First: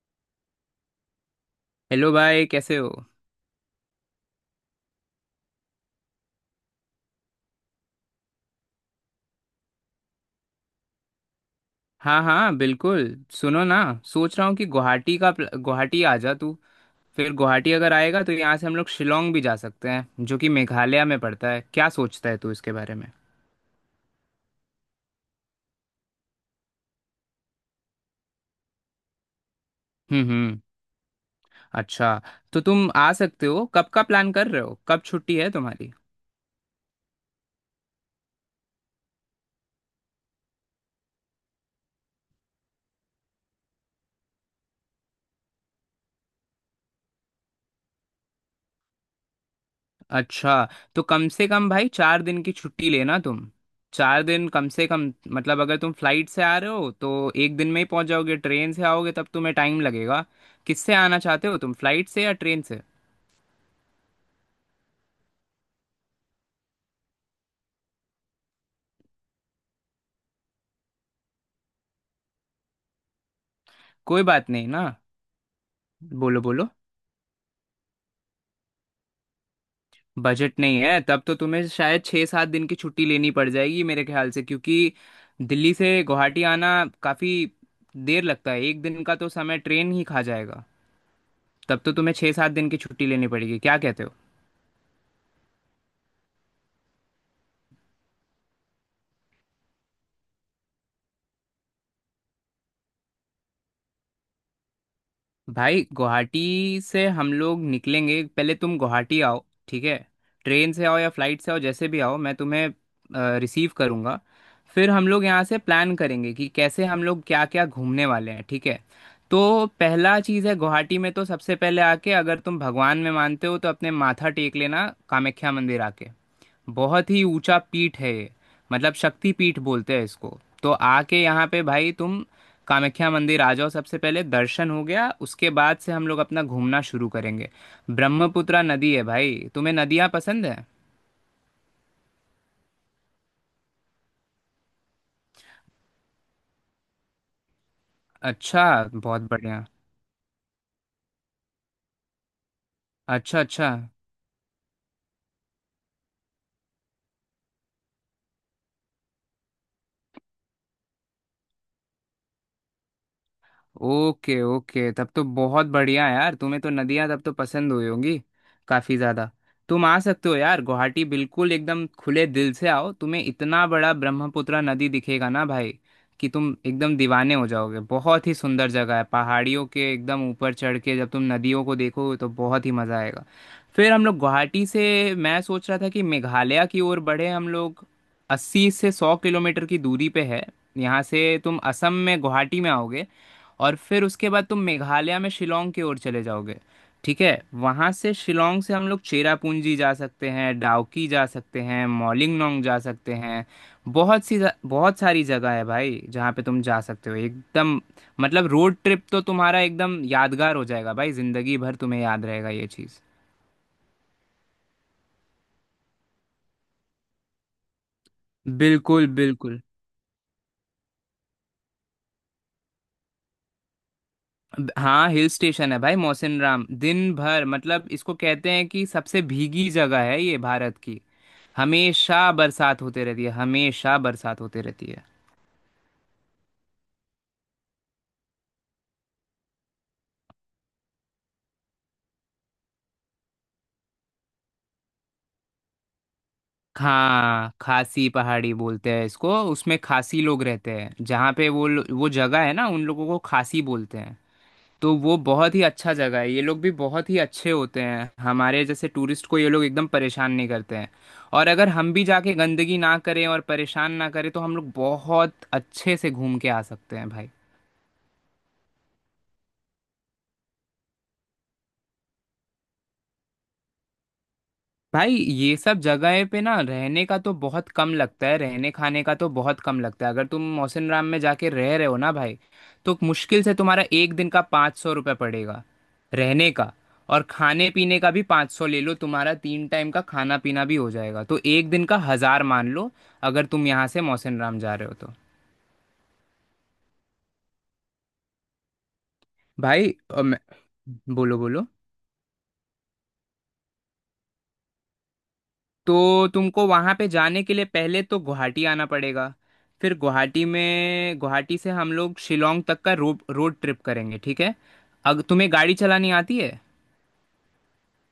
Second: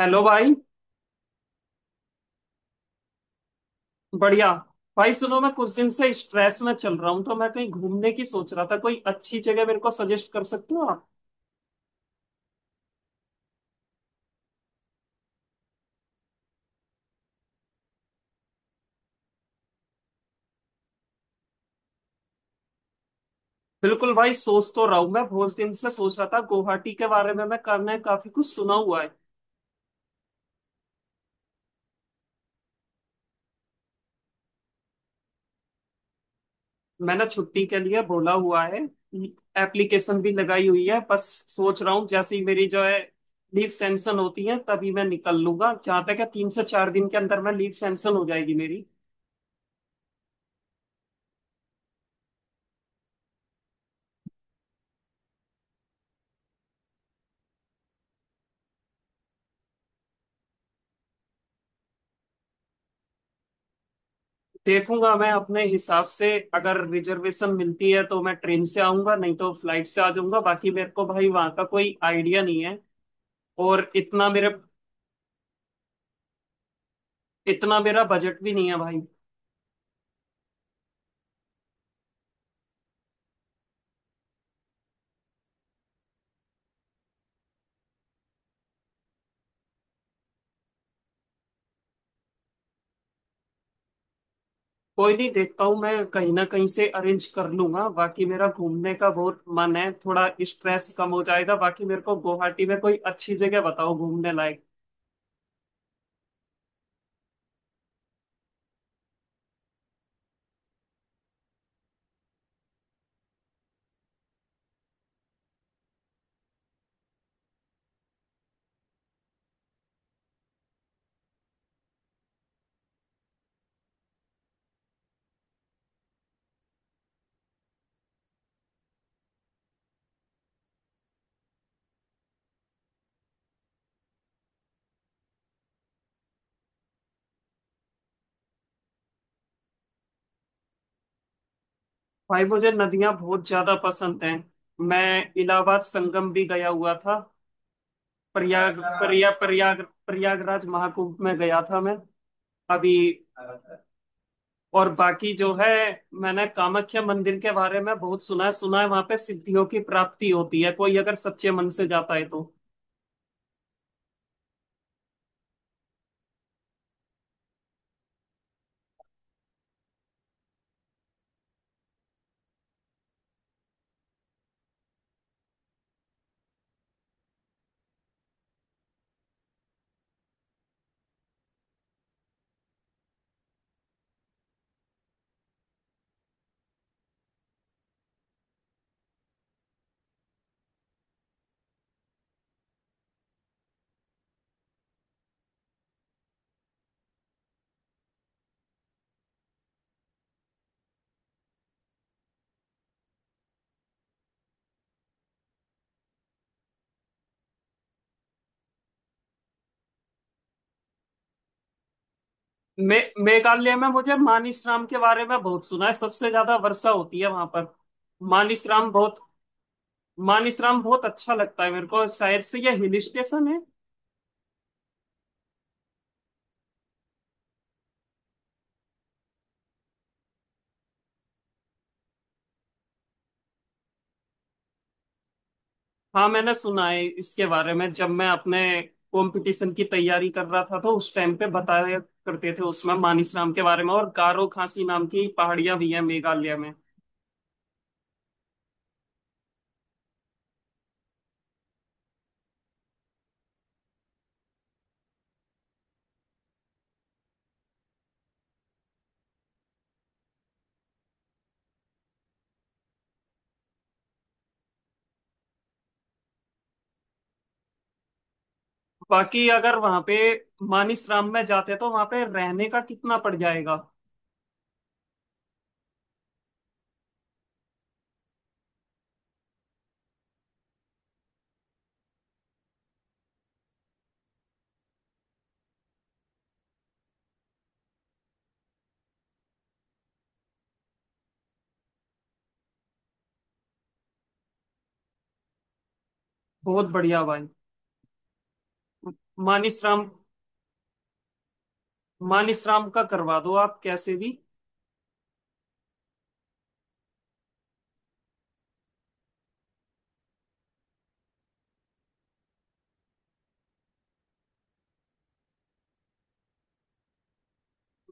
Hello भाई। Hello भाई, कैसे हो। बढ़िया। भाई सुनो, मैं कुछ दिन से स्ट्रेस में चल रहा हूँ, तो मैं कहीं घूमने की सोच रहा था। कोई अच्छी जगह मेरे को सजेस्ट कर सकते हो आप? हाँ हाँ बिल्कुल। सुनो ना, सोच रहा हूँ कि गुवाहाटी का गुवाहाटी आ जा तू। फिर गुवाहाटी अगर आएगा तो यहाँ से हम लोग शिलोंग भी जा सकते हैं, जो कि मेघालय में पड़ता है। क्या सोचता है तू इसके बारे में? बिल्कुल भाई, सोच तो रहा हूँ। मैं बहुत दिन से सोच रहा था गुवाहाटी के बारे में, मैं करने काफी कुछ सुना हुआ है। हम्म। अच्छा, तो तुम आ सकते हो? कब का प्लान कर रहे हो, कब छुट्टी है तुम्हारी? मैंने छुट्टी के लिए बोला हुआ है। एप्लीकेशन भी लगाई हुई है। बस सोच रहा हूँ, जैसे ही मेरी जो है लीव सैंक्शन होती है, तभी मैं निकल लूंगा। जहां तक है, 3 से 4 दिन के अंदर मैं लीव सैंक्शन हो जाएगी मेरी। अच्छा, तो कम से कम भाई 4 दिन की छुट्टी लेना तुम। 4 दिन कम से कम। मतलब अगर तुम फ्लाइट से आ रहे हो तो एक दिन में ही पहुंच जाओगे, ट्रेन से आओगे तब तुम्हें टाइम लगेगा। किससे आना चाहते हो तुम, फ्लाइट से या ट्रेन से? देखूंगा मैं अपने हिसाब से। अगर रिजर्वेशन मिलती है तो मैं ट्रेन से आऊंगा, नहीं तो फ्लाइट से आ जाऊंगा। बाकी मेरे को भाई वहां का कोई आइडिया नहीं है। और कोई इतना मेरे बात नहीं ना। बोलो बोलो। इतना मेरा बजट भी नहीं है भाई। बजट नहीं है तब तो तुम्हें शायद 6-7 दिन की छुट्टी लेनी पड़ जाएगी मेरे ख्याल से, क्योंकि दिल्ली से गुवाहाटी आना काफ़ी देर लगता है, एक दिन का तो समय ट्रेन ही खा जाएगा। तब तो तुम्हें 6-7 दिन की छुट्टी लेनी पड़ेगी, क्या कहते हो? कोई नहीं, देखता हूँ, मैं कहीं ना कहीं से अरेंज कर लूंगा। बाकी मेरा घूमने का बहुत मन है, थोड़ा स्ट्रेस कम हो जाएगा। बाकी मेरे को गुवाहाटी में कोई अच्छी जगह बताओ घूमने लायक। भाई गुवाहाटी से हम लोग निकलेंगे, पहले तुम गुवाहाटी आओ, ठीक है। ट्रेन से आओ या फ्लाइट से आओ, जैसे भी आओ मैं तुम्हें रिसीव करूँगा। फिर हम लोग यहाँ से प्लान करेंगे कि कैसे हम लोग क्या क्या घूमने वाले हैं, ठीक है। तो पहला चीज़ है गुवाहाटी में, तो सबसे पहले आके अगर तुम भगवान में मानते हो तो अपने माथा टेक लेना कामाख्या मंदिर आके। बहुत ही ऊंचा पीठ है ये, मतलब शक्ति पीठ बोलते हैं इसको। तो आके यहाँ पे भाई तुम कामाख्या मंदिर आ जाओ सबसे पहले, दर्शन हो गया उसके बाद से हम लोग अपना घूमना शुरू करेंगे। ब्रह्मपुत्रा नदी है भाई, तुम्हें नदियाँ पसंद है? भाई मुझे नदियां बहुत ज्यादा पसंद हैं। मैं इलाहाबाद संगम भी गया हुआ था। अच्छा। प्रयाग। बहुत बढ़िया। प्रयागराज महाकुंभ में गया था मैं अभी। अच्छा अच्छा। और बाकी जो है, मैंने कामाख्या मंदिर के बारे में बहुत सुना है। सुना है वहां पे सिद्धियों की प्राप्ति होती है, कोई अगर सच्चे मन से जाता है तो। ओके ओके, तब तो बहुत बढ़िया यार, तुम्हें तो नदियाँ तब तो पसंद हुई होंगी काफ़ी ज़्यादा। तुम आ सकते हो यार गुवाहाटी, बिल्कुल एकदम खुले दिल से आओ। तुम्हें इतना बड़ा ब्रह्मपुत्र नदी दिखेगा ना भाई कि तुम एकदम दीवाने हो जाओगे। बहुत ही सुंदर जगह है, पहाड़ियों के एकदम ऊपर चढ़ के जब तुम नदियों को देखोगे तो बहुत ही मज़ा आएगा। फिर हम लोग गुवाहाटी से, मैं सोच रहा था कि मेघालय की ओर बढ़े हम लोग। 80 से 100 किलोमीटर की दूरी पे है यहाँ से। तुम असम में गुवाहाटी में आओगे और फिर उसके बाद तुम मेघालय में शिलोंग की ओर चले जाओगे, ठीक है। वहां से शिलोंग से हम लोग चेरापूंजी जा सकते हैं, डाउकी जा सकते हैं, मॉलिंगनोंग जा सकते हैं। बहुत सी, बहुत सारी जगह है भाई जहाँ पे तुम जा सकते हो एकदम। मतलब रोड ट्रिप तो तुम्हारा एकदम यादगार हो जाएगा भाई, जिंदगी भर तुम्हें याद रहेगा ये मे चीज़। मेघालय में मुझे मानिसराम के बारे में बहुत सुना है, सबसे ज्यादा वर्षा होती है वहां पर। मानिसराम बिल्कुल बहुत बिल्कुल। मानिसराम बहुत अच्छा लगता है मेरे को, शायद से ये हिल स्टेशन है। हाँ हिल स्टेशन है भाई, मौसिन राम दिन भर, मतलब इसको कहते हैं कि सबसे भीगी जगह है ये भारत की। हमेशा बरसात होते रहती है, हमेशा बरसात होते रहती है। हाँ, मैंने सुना है इसके बारे में। जब मैं अपने कंपटीशन की तैयारी कर रहा था, तो उस टाइम पे बताया करते थे उसमें मानिसराम के बारे में। और गारो खासी नाम की पहाड़ियां भी हैं मेघालय में। हाँ खासी पहाड़ी बोलते हैं इसको, उसमें खासी लोग रहते हैं जहाँ पे, वो जगह है ना, उन लोगों को खासी बोलते हैं। तो वो बहुत ही अच्छा जगह है, ये लोग भी बहुत ही अच्छे होते हैं, हमारे जैसे टूरिस्ट को ये लोग एकदम परेशान नहीं करते हैं। और अगर हम भी जाके गंदगी ना करें और परेशान ना करें तो हम लोग बहुत अच्छे से घूम के आ सकते हैं भाई। बाकी अगर वहां पे मानिसराम में जाते तो वहां पे रहने का कितना पड़ जाएगा? भाई ये सब जगह पे ना रहने का तो बहुत कम लगता है, रहने खाने का तो बहुत कम लगता है। अगर तुम मौसिन राम में जाके रह रहे हो ना भाई, तो मुश्किल से तुम्हारा एक दिन का 500 रुपये पड़ेगा रहने का। और खाने पीने का भी 500 ले लो, तुम्हारा तीन टाइम का खाना पीना भी हो जाएगा। तो एक दिन का हज़ार मान लो, अगर तुम यहाँ से मौसिन राम जा रहे हो तो। बहुत बढ़िया भाई। भाई मानिसराम बोलो बोलो। मान इसराम का करवा दो आप कैसे भी। तो तुमको वहाँ पे जाने के लिए पहले तो गुवाहाटी आना पड़ेगा। फिर गुवाहाटी में, गुवाहाटी से हम लोग शिलोंग तक का रोड ट्रिप करेंगे, ठीक है। अगर तुम्हें गाड़ी चलानी आती है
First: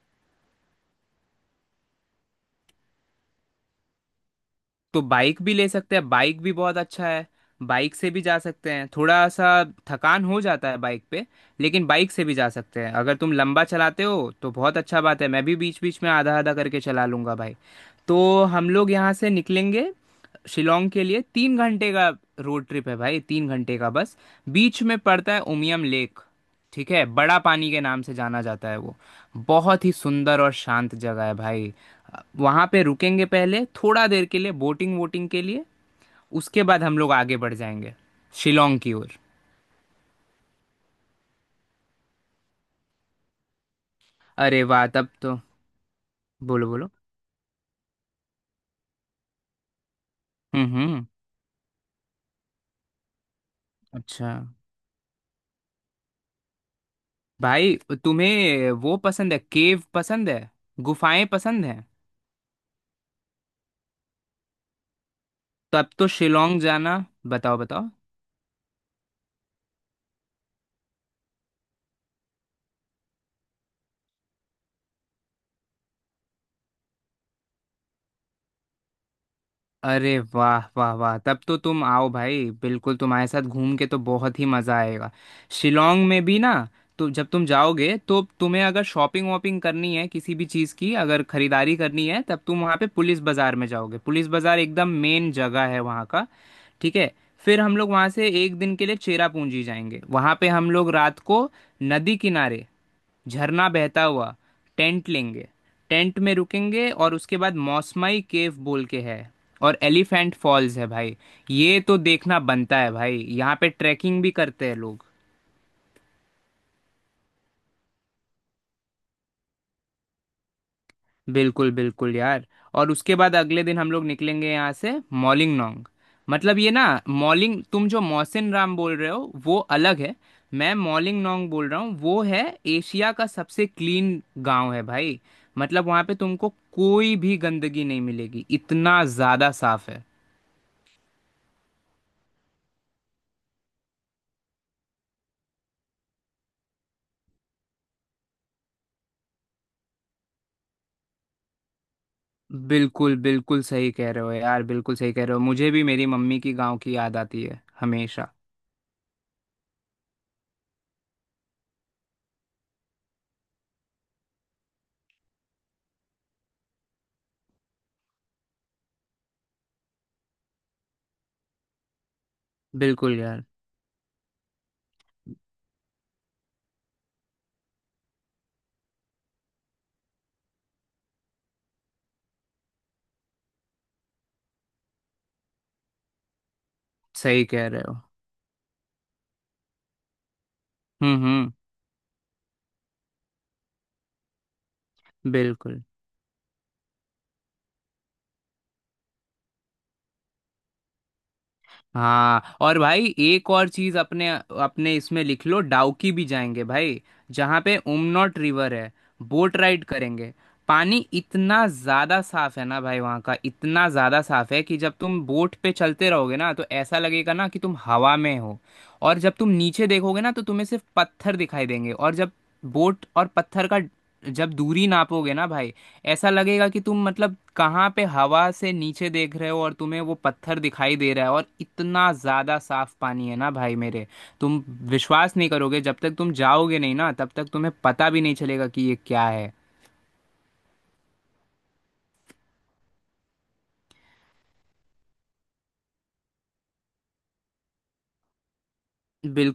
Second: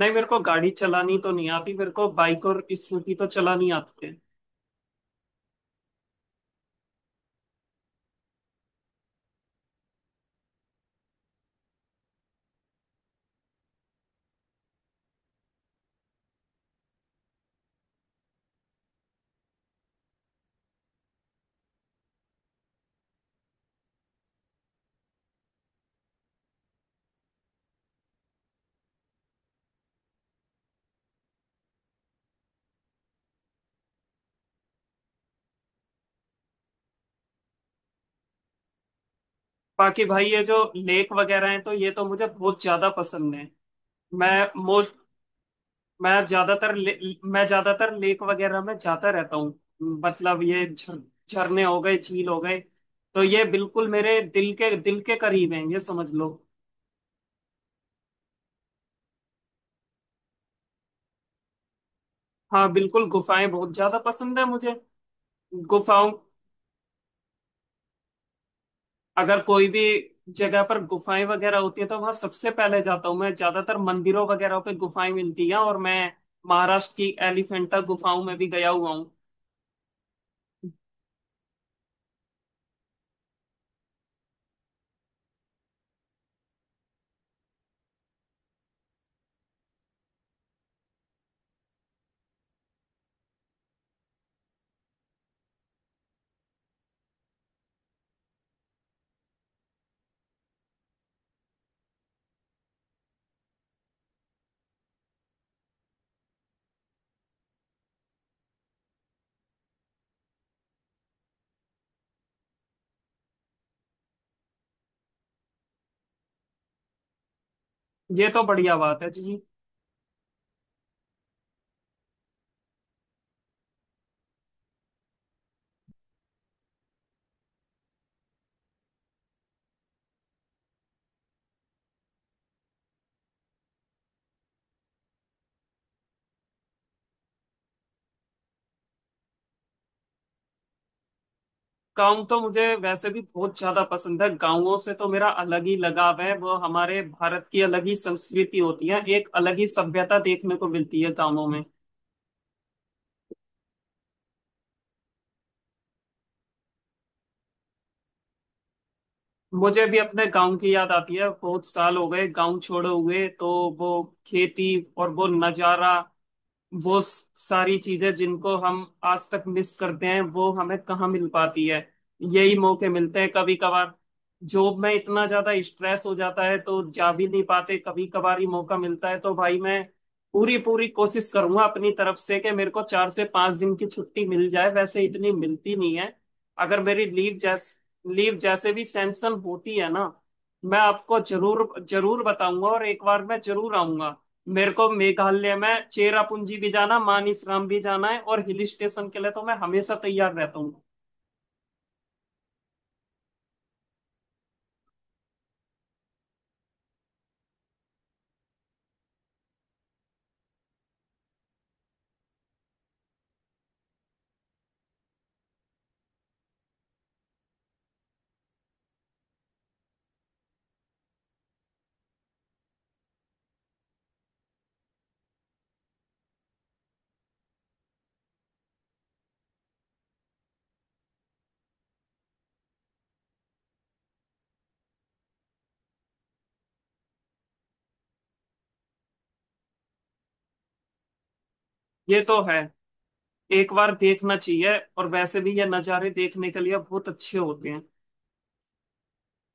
नहीं, मेरे को गाड़ी चलानी तो नहीं आती, मेरे को बाइक और स्कूटी तो चलानी आती है। तो बाइक भी ले सकते हैं, बाइक भी बहुत अच्छा है। बाइक से भी जा सकते हैं, थोड़ा सा थकान हो जाता है बाइक पे, लेकिन बाइक से भी जा सकते हैं। अगर तुम लंबा चलाते हो तो बहुत अच्छा बात है, मैं भी बीच बीच में आधा आधा करके चला लूंगा भाई। तो हम लोग यहाँ से निकलेंगे शिलोंग के लिए, 3 घंटे का रोड ट्रिप है भाई, 3 घंटे का बस। बीच में पड़ता है उमियम लेक, ठीक है, बड़ा पानी के नाम से जाना जाता है वो। बहुत ही सुंदर और शांत जगह है भाई। वहां पे रुकेंगे पहले थोड़ा देर के लिए बोटिंग वोटिंग के लिए, उसके बाद हम लोग आगे बढ़ जाएंगे शिलोंग की ओर। बाकी भाई ये जो लेक वगैरह हैं, तो ये तो मुझे बहुत ज्यादा पसंद है। मैं अरे वाह मोस्ट तब तो, मैं बोलो ज्यादातर बोलो। ले- मैं ज्यादातर लेक वगैरह में जाता रहता हूँ। मतलब ये हम्म। झरने हो गए, झील हो गए, तो ये बिल्कुल मेरे अच्छा दिल के करीब हैं, ये समझ लो। भाई, तुम्हें वो पसंद है, केव पसंद है, गुफाएं पसंद है? हाँ बिल्कुल, गुफाएं बहुत ज्यादा पसंद है मुझे। तब तो गुफाओं शिलोंग जाना। बताओ बताओ। अगर कोई भी जगह पर गुफाएं वगैरह होती है, तो वहां सबसे पहले जाता हूँ। मैं ज्यादातर मंदिरों वगैरह पे गुफाएं मिलती हैं, और मैं महाराष्ट्र की एलिफेंटा गुफाओं में भी गया हुआ हूँ। अरे वाह वाह वाह, तब तो तुम आओ भाई बिल्कुल, तुम्हारे साथ घूम के तो बहुत ही मज़ा आएगा। शिलोंग में भी ना, तो जब तुम जाओगे तो तुम्हें अगर शॉपिंग वॉपिंग करनी है, किसी भी चीज़ की अगर खरीदारी करनी है तब तुम वहाँ पे पुलिस बाज़ार में जाओगे, पुलिस बाज़ार एकदम मेन जगह है वहाँ का, ठीक है। फिर हम लोग वहाँ से एक दिन के लिए चेरापूंजी जाएंगे, वहाँ पे हम लोग रात को नदी किनारे, झरना बहता हुआ, टेंट लेंगे, टेंट में रुकेंगे। और उसके बाद मौसमाई केव बोल के है, और एलिफेंट फॉल्स है भाई। ये तो देखना बनता है भाई, यहाँ पे ट्रैकिंग भी करते हैं लोग। ये तो बढ़िया बात है जी। बिल्कुल बिल्कुल यार। और उसके बाद अगले दिन हम लोग निकलेंगे यहाँ से मॉलिंगनोंग। मतलब ये ना, मॉलिंग तुम जो मौसिन राम बोल रहे हो वो अलग है, मैं मॉलिंगनोंग बोल रहा हूँ। वो है एशिया का सबसे क्लीन गांव है भाई, मतलब वहाँ पे तुमको कोई भी गंदगी नहीं मिलेगी, इतना ज़्यादा साफ है। गाँव तो मुझे वैसे भी बहुत ज्यादा पसंद है, गाँवों से तो मेरा अलग ही लगाव है। वो हमारे भारत की अलग ही संस्कृति होती है, एक अलग ही सभ्यता देखने को मिलती है गाँवों में। बिल्कुल बिल्कुल सही कह रहे हो यार, बिल्कुल सही कह रहे हो। मुझे भी मेरी मम्मी की गांव की याद आती है हमेशा। मुझे भी अपने गांव की याद आती है। बहुत साल हो गए गांव छोड़े हुए, तो वो खेती और वो नजारा, वो सारी चीजें जिनको हम आज तक मिस करते हैं, वो हमें कहाँ मिल पाती है? यही मौके बिल्कुल मिलते हैं यार। कभी कभार। जॉब में इतना ज्यादा स्ट्रेस हो जाता है, तो जा भी नहीं पाते, कभी कभार ही मौका मिलता है। तो भाई मैं पूरी पूरी कोशिश करूंगा अपनी तरफ से, कि मेरे को 4 से 5 दिन की छुट्टी मिल जाए। वैसे इतनी मिलती नहीं है। अगर मेरी लीव सही कह जैस रहे हो। लीव जैसे भी सैंक्शन होती है ना, मैं आपको हम्म। जरूर जरूर बताऊंगा। और एक बार मैं जरूर आऊंगा। मेरे को मेघालय बिल्कुल। में चेरापूंजी भी जाना, मानिसराम भी जाना है। और हिल स्टेशन के लिए तो मैं हमेशा तैयार रहता हूँ। हाँ और भाई एक और चीज अपने अपने इसमें लिख लो, डाउकी भी जाएंगे भाई जहाँ पे उमनॉट रिवर है, बोट राइड करेंगे। पानी इतना ज्यादा साफ है ना भाई वहाँ का, इतना ज्यादा साफ है कि जब तुम बोट पे चलते रहोगे ना तो ऐसा लगेगा ना कि तुम हवा में हो। और जब तुम नीचे देखोगे ना तो तुम्हें सिर्फ पत्थर दिखाई देंगे, और जब बोट और पत्थर का जब दूरी नापोगे ना भाई, ऐसा लगेगा कि तुम मतलब कहाँ पे हवा से नीचे देख रहे हो और तुम्हें वो पत्थर दिखाई दे रहा है, और इतना ज़्यादा साफ पानी है ना भाई मेरे। तुम विश्वास नहीं करोगे, जब तक तुम जाओगे नहीं ना तब तक तुम्हें पता भी नहीं चलेगा कि ये क्या है। ये तो है, एक बार देखना चाहिए। और वैसे भी ये नज़ारे देखने के लिए बहुत अच्छे होते हैं।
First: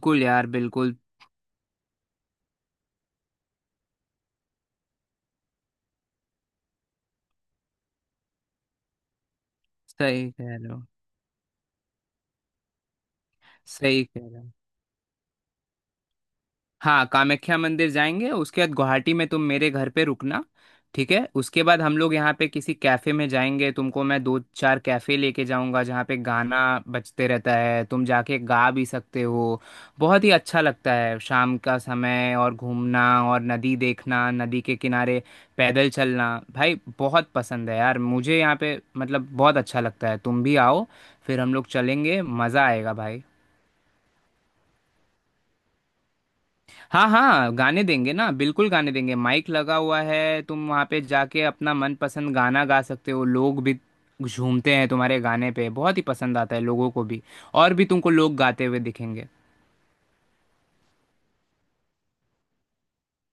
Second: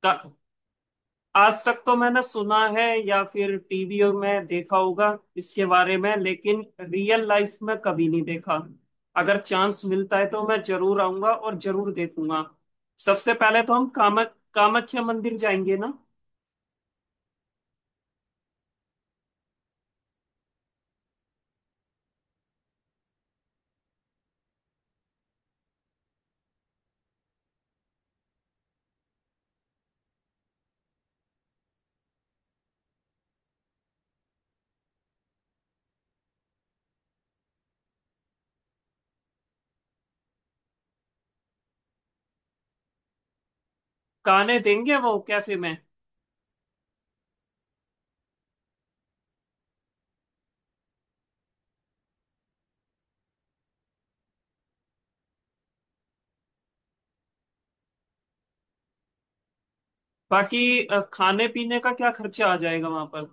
ता- यार बिल्कुल। आज तक तो मैंने सुना है, या फिर टीवी में देखा होगा इसके बारे में, लेकिन रियल लाइफ में कभी नहीं देखा। अगर चांस मिलता है सही तो कह मैं रहे हो। जरूर आऊंगा और जरूर देखूंगा। सबसे पहले तो हम सही कह कामक रहे हो। कामाख्या मंदिर जाएंगे ना? हाँ कामाख्या मंदिर जाएंगे, उसके बाद गुवाहाटी में तुम मेरे घर पे रुकना, ठीक है। उसके बाद हम लोग यहाँ पे किसी कैफ़े में जाएंगे, तुमको मैं दो चार कैफ़े लेके जाऊंगा जहाँ पे गाना बजते रहता है, तुम जाके गा भी सकते हो। बहुत ही अच्छा लगता है शाम का समय और घूमना, और नदी देखना, नदी के किनारे पैदल चलना भाई, बहुत पसंद है यार मुझे यहाँ पे, मतलब बहुत अच्छा लगता है। तुम भी आओ, फिर हम लोग चलेंगे, मज़ा आएगा भाई। गाने देंगे वो कैफे में? हाँ हाँ गाने देंगे ना, बिल्कुल गाने देंगे, माइक लगा हुआ है, तुम वहाँ पे जाके अपना मनपसंद गाना गा सकते हो, लोग भी झूमते हैं तुम्हारे गाने पे, बहुत ही पसंद आता है लोगों को भी, और भी तुमको लोग गाते हुए दिखेंगे। बाकी खाने पीने का क्या खर्चा आ जाएगा वहां पर?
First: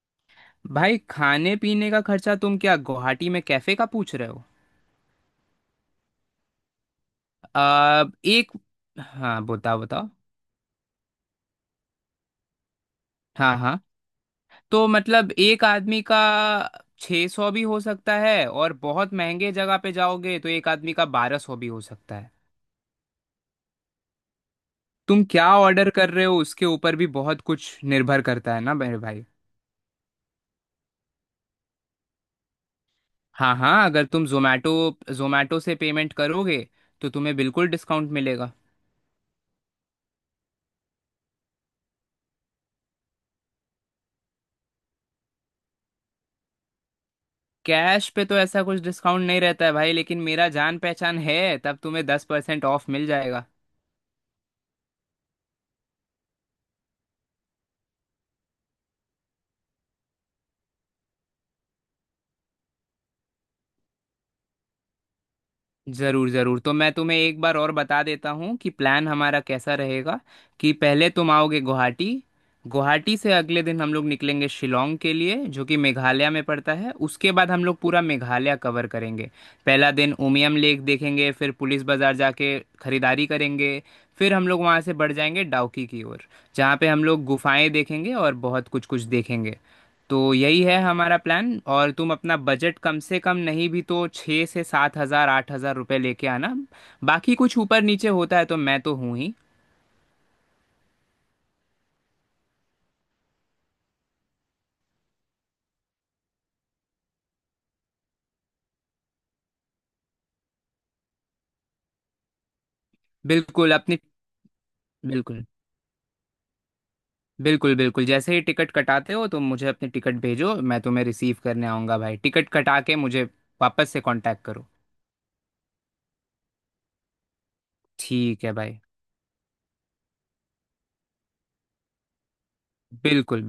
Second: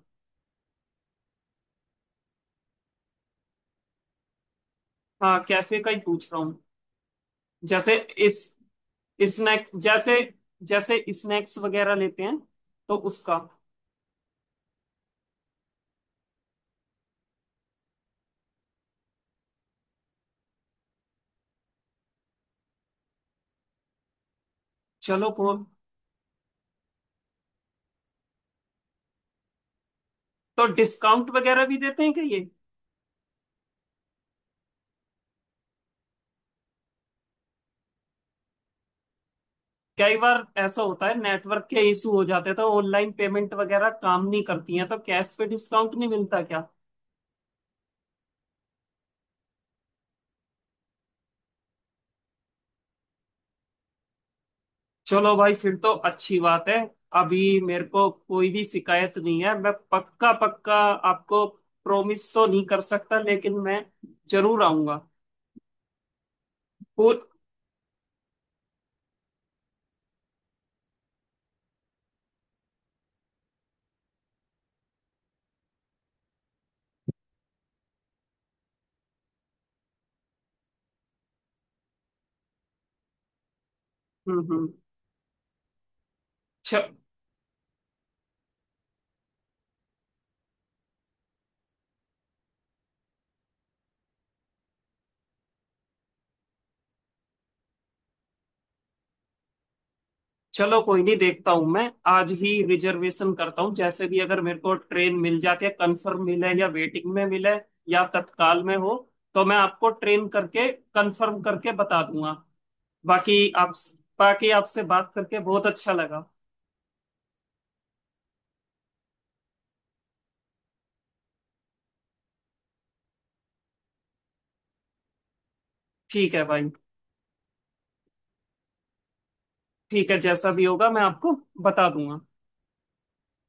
भाई खाने पीने का खर्चा, तुम क्या गुवाहाटी में कैफे का पूछ रहे हो? हाँ, कैफे का ही पूछ रहा हूँ। जैसे, आ, इस एक हाँ स्नैक्स बताओ बताओ। जैसे, स्नैक्स वगैरह लेते हैं, तो उसका। हाँ हाँ, तो मतलब एक आदमी का 600 सौ भी हो सकता है, और बहुत महंगे जगह पे जाओगे तो एक आदमी का 1200 भी हो सकता है। तुम चलो क्या को ऑर्डर कर रहे हो उसके ऊपर भी बहुत कुछ निर्भर करता है ना मेरे भाई। तो डिस्काउंट वगैरह भी देते हैं क्या ये? हाँ हाँ अगर तुम जोमेटो जोमेटो से पेमेंट करोगे तो तुम्हें बिल्कुल डिस्काउंट मिलेगा। कई बार ऐसा होता है, नेटवर्क के इशू हो जाते हैं, तो ऑनलाइन पेमेंट वगैरह काम नहीं करती है, तो कैश पे डिस्काउंट नहीं मिलता क्या? कैश पे तो ऐसा कुछ डिस्काउंट नहीं रहता है भाई, लेकिन मेरा जान पहचान है तब तुम्हें 10% ऑफ मिल जाएगा। चलो भाई, फिर तो अच्छी बात है। अभी मेरे को कोई भी शिकायत नहीं है। मैं पक्का पक्का आपको प्रॉमिस तो नहीं कर सकता, लेकिन मैं जरूर आऊंगा। ज़रूर ज़रूर, तो मैं पूर तुम्हें एक बार और बता देता हूँ कि प्लान हमारा कैसा रहेगा। कि पहले तुम आओगे गुवाहाटी, गुवाहाटी से अगले दिन हम लोग निकलेंगे शिलोंग के लिए जो कि मेघालय में पड़ता है, उसके बाद हम लोग पूरा मेघालय कवर करेंगे। पहला दिन उमियम लेक देखेंगे, फिर पुलिस बाज़ार जाके खरीदारी करेंगे, फिर हम्म, हम लोग हम्म। वहाँ से बढ़ जाएंगे डाउकी की ओर जहाँ पे च- हम लोग गुफाएं देखेंगे और बहुत कुछ कुछ देखेंगे। तो यही है हमारा प्लान, और तुम अपना बजट कम से कम नहीं भी तो 6 से 7,000-8,000 रुपये लेके आना, बाकी कुछ ऊपर नीचे होता है तो मैं तो हूँ ही। चलो, कोई नहीं। देखता हूँ, मैं आज ही रिजर्वेशन करता हूँ। जैसे भी, अगर मेरे को ट्रेन मिल जाती है, कंफर्म मिले या वेटिंग में मिले या तत्काल में हो, तो मैं आपको ट्रेन करके कंफर्म करके बता दूंगा। बाकी बिल्कुल आप अपनी बाकी आपसे बात करके बिल्कुल बहुत अच्छा लगा। बिल्कुल। बिल्कुल जैसे ही टिकट कटाते हो तो मुझे अपनी टिकट भेजो, मैं तुम्हें रिसीव करने आऊँगा भाई, टिकट कटा के मुझे वापस से कांटेक्ट करो, ठीक है भाई। ठीक है भाई। ठीक है, जैसा भी होगा मैं आपको बता दूंगा। बिल्कुल।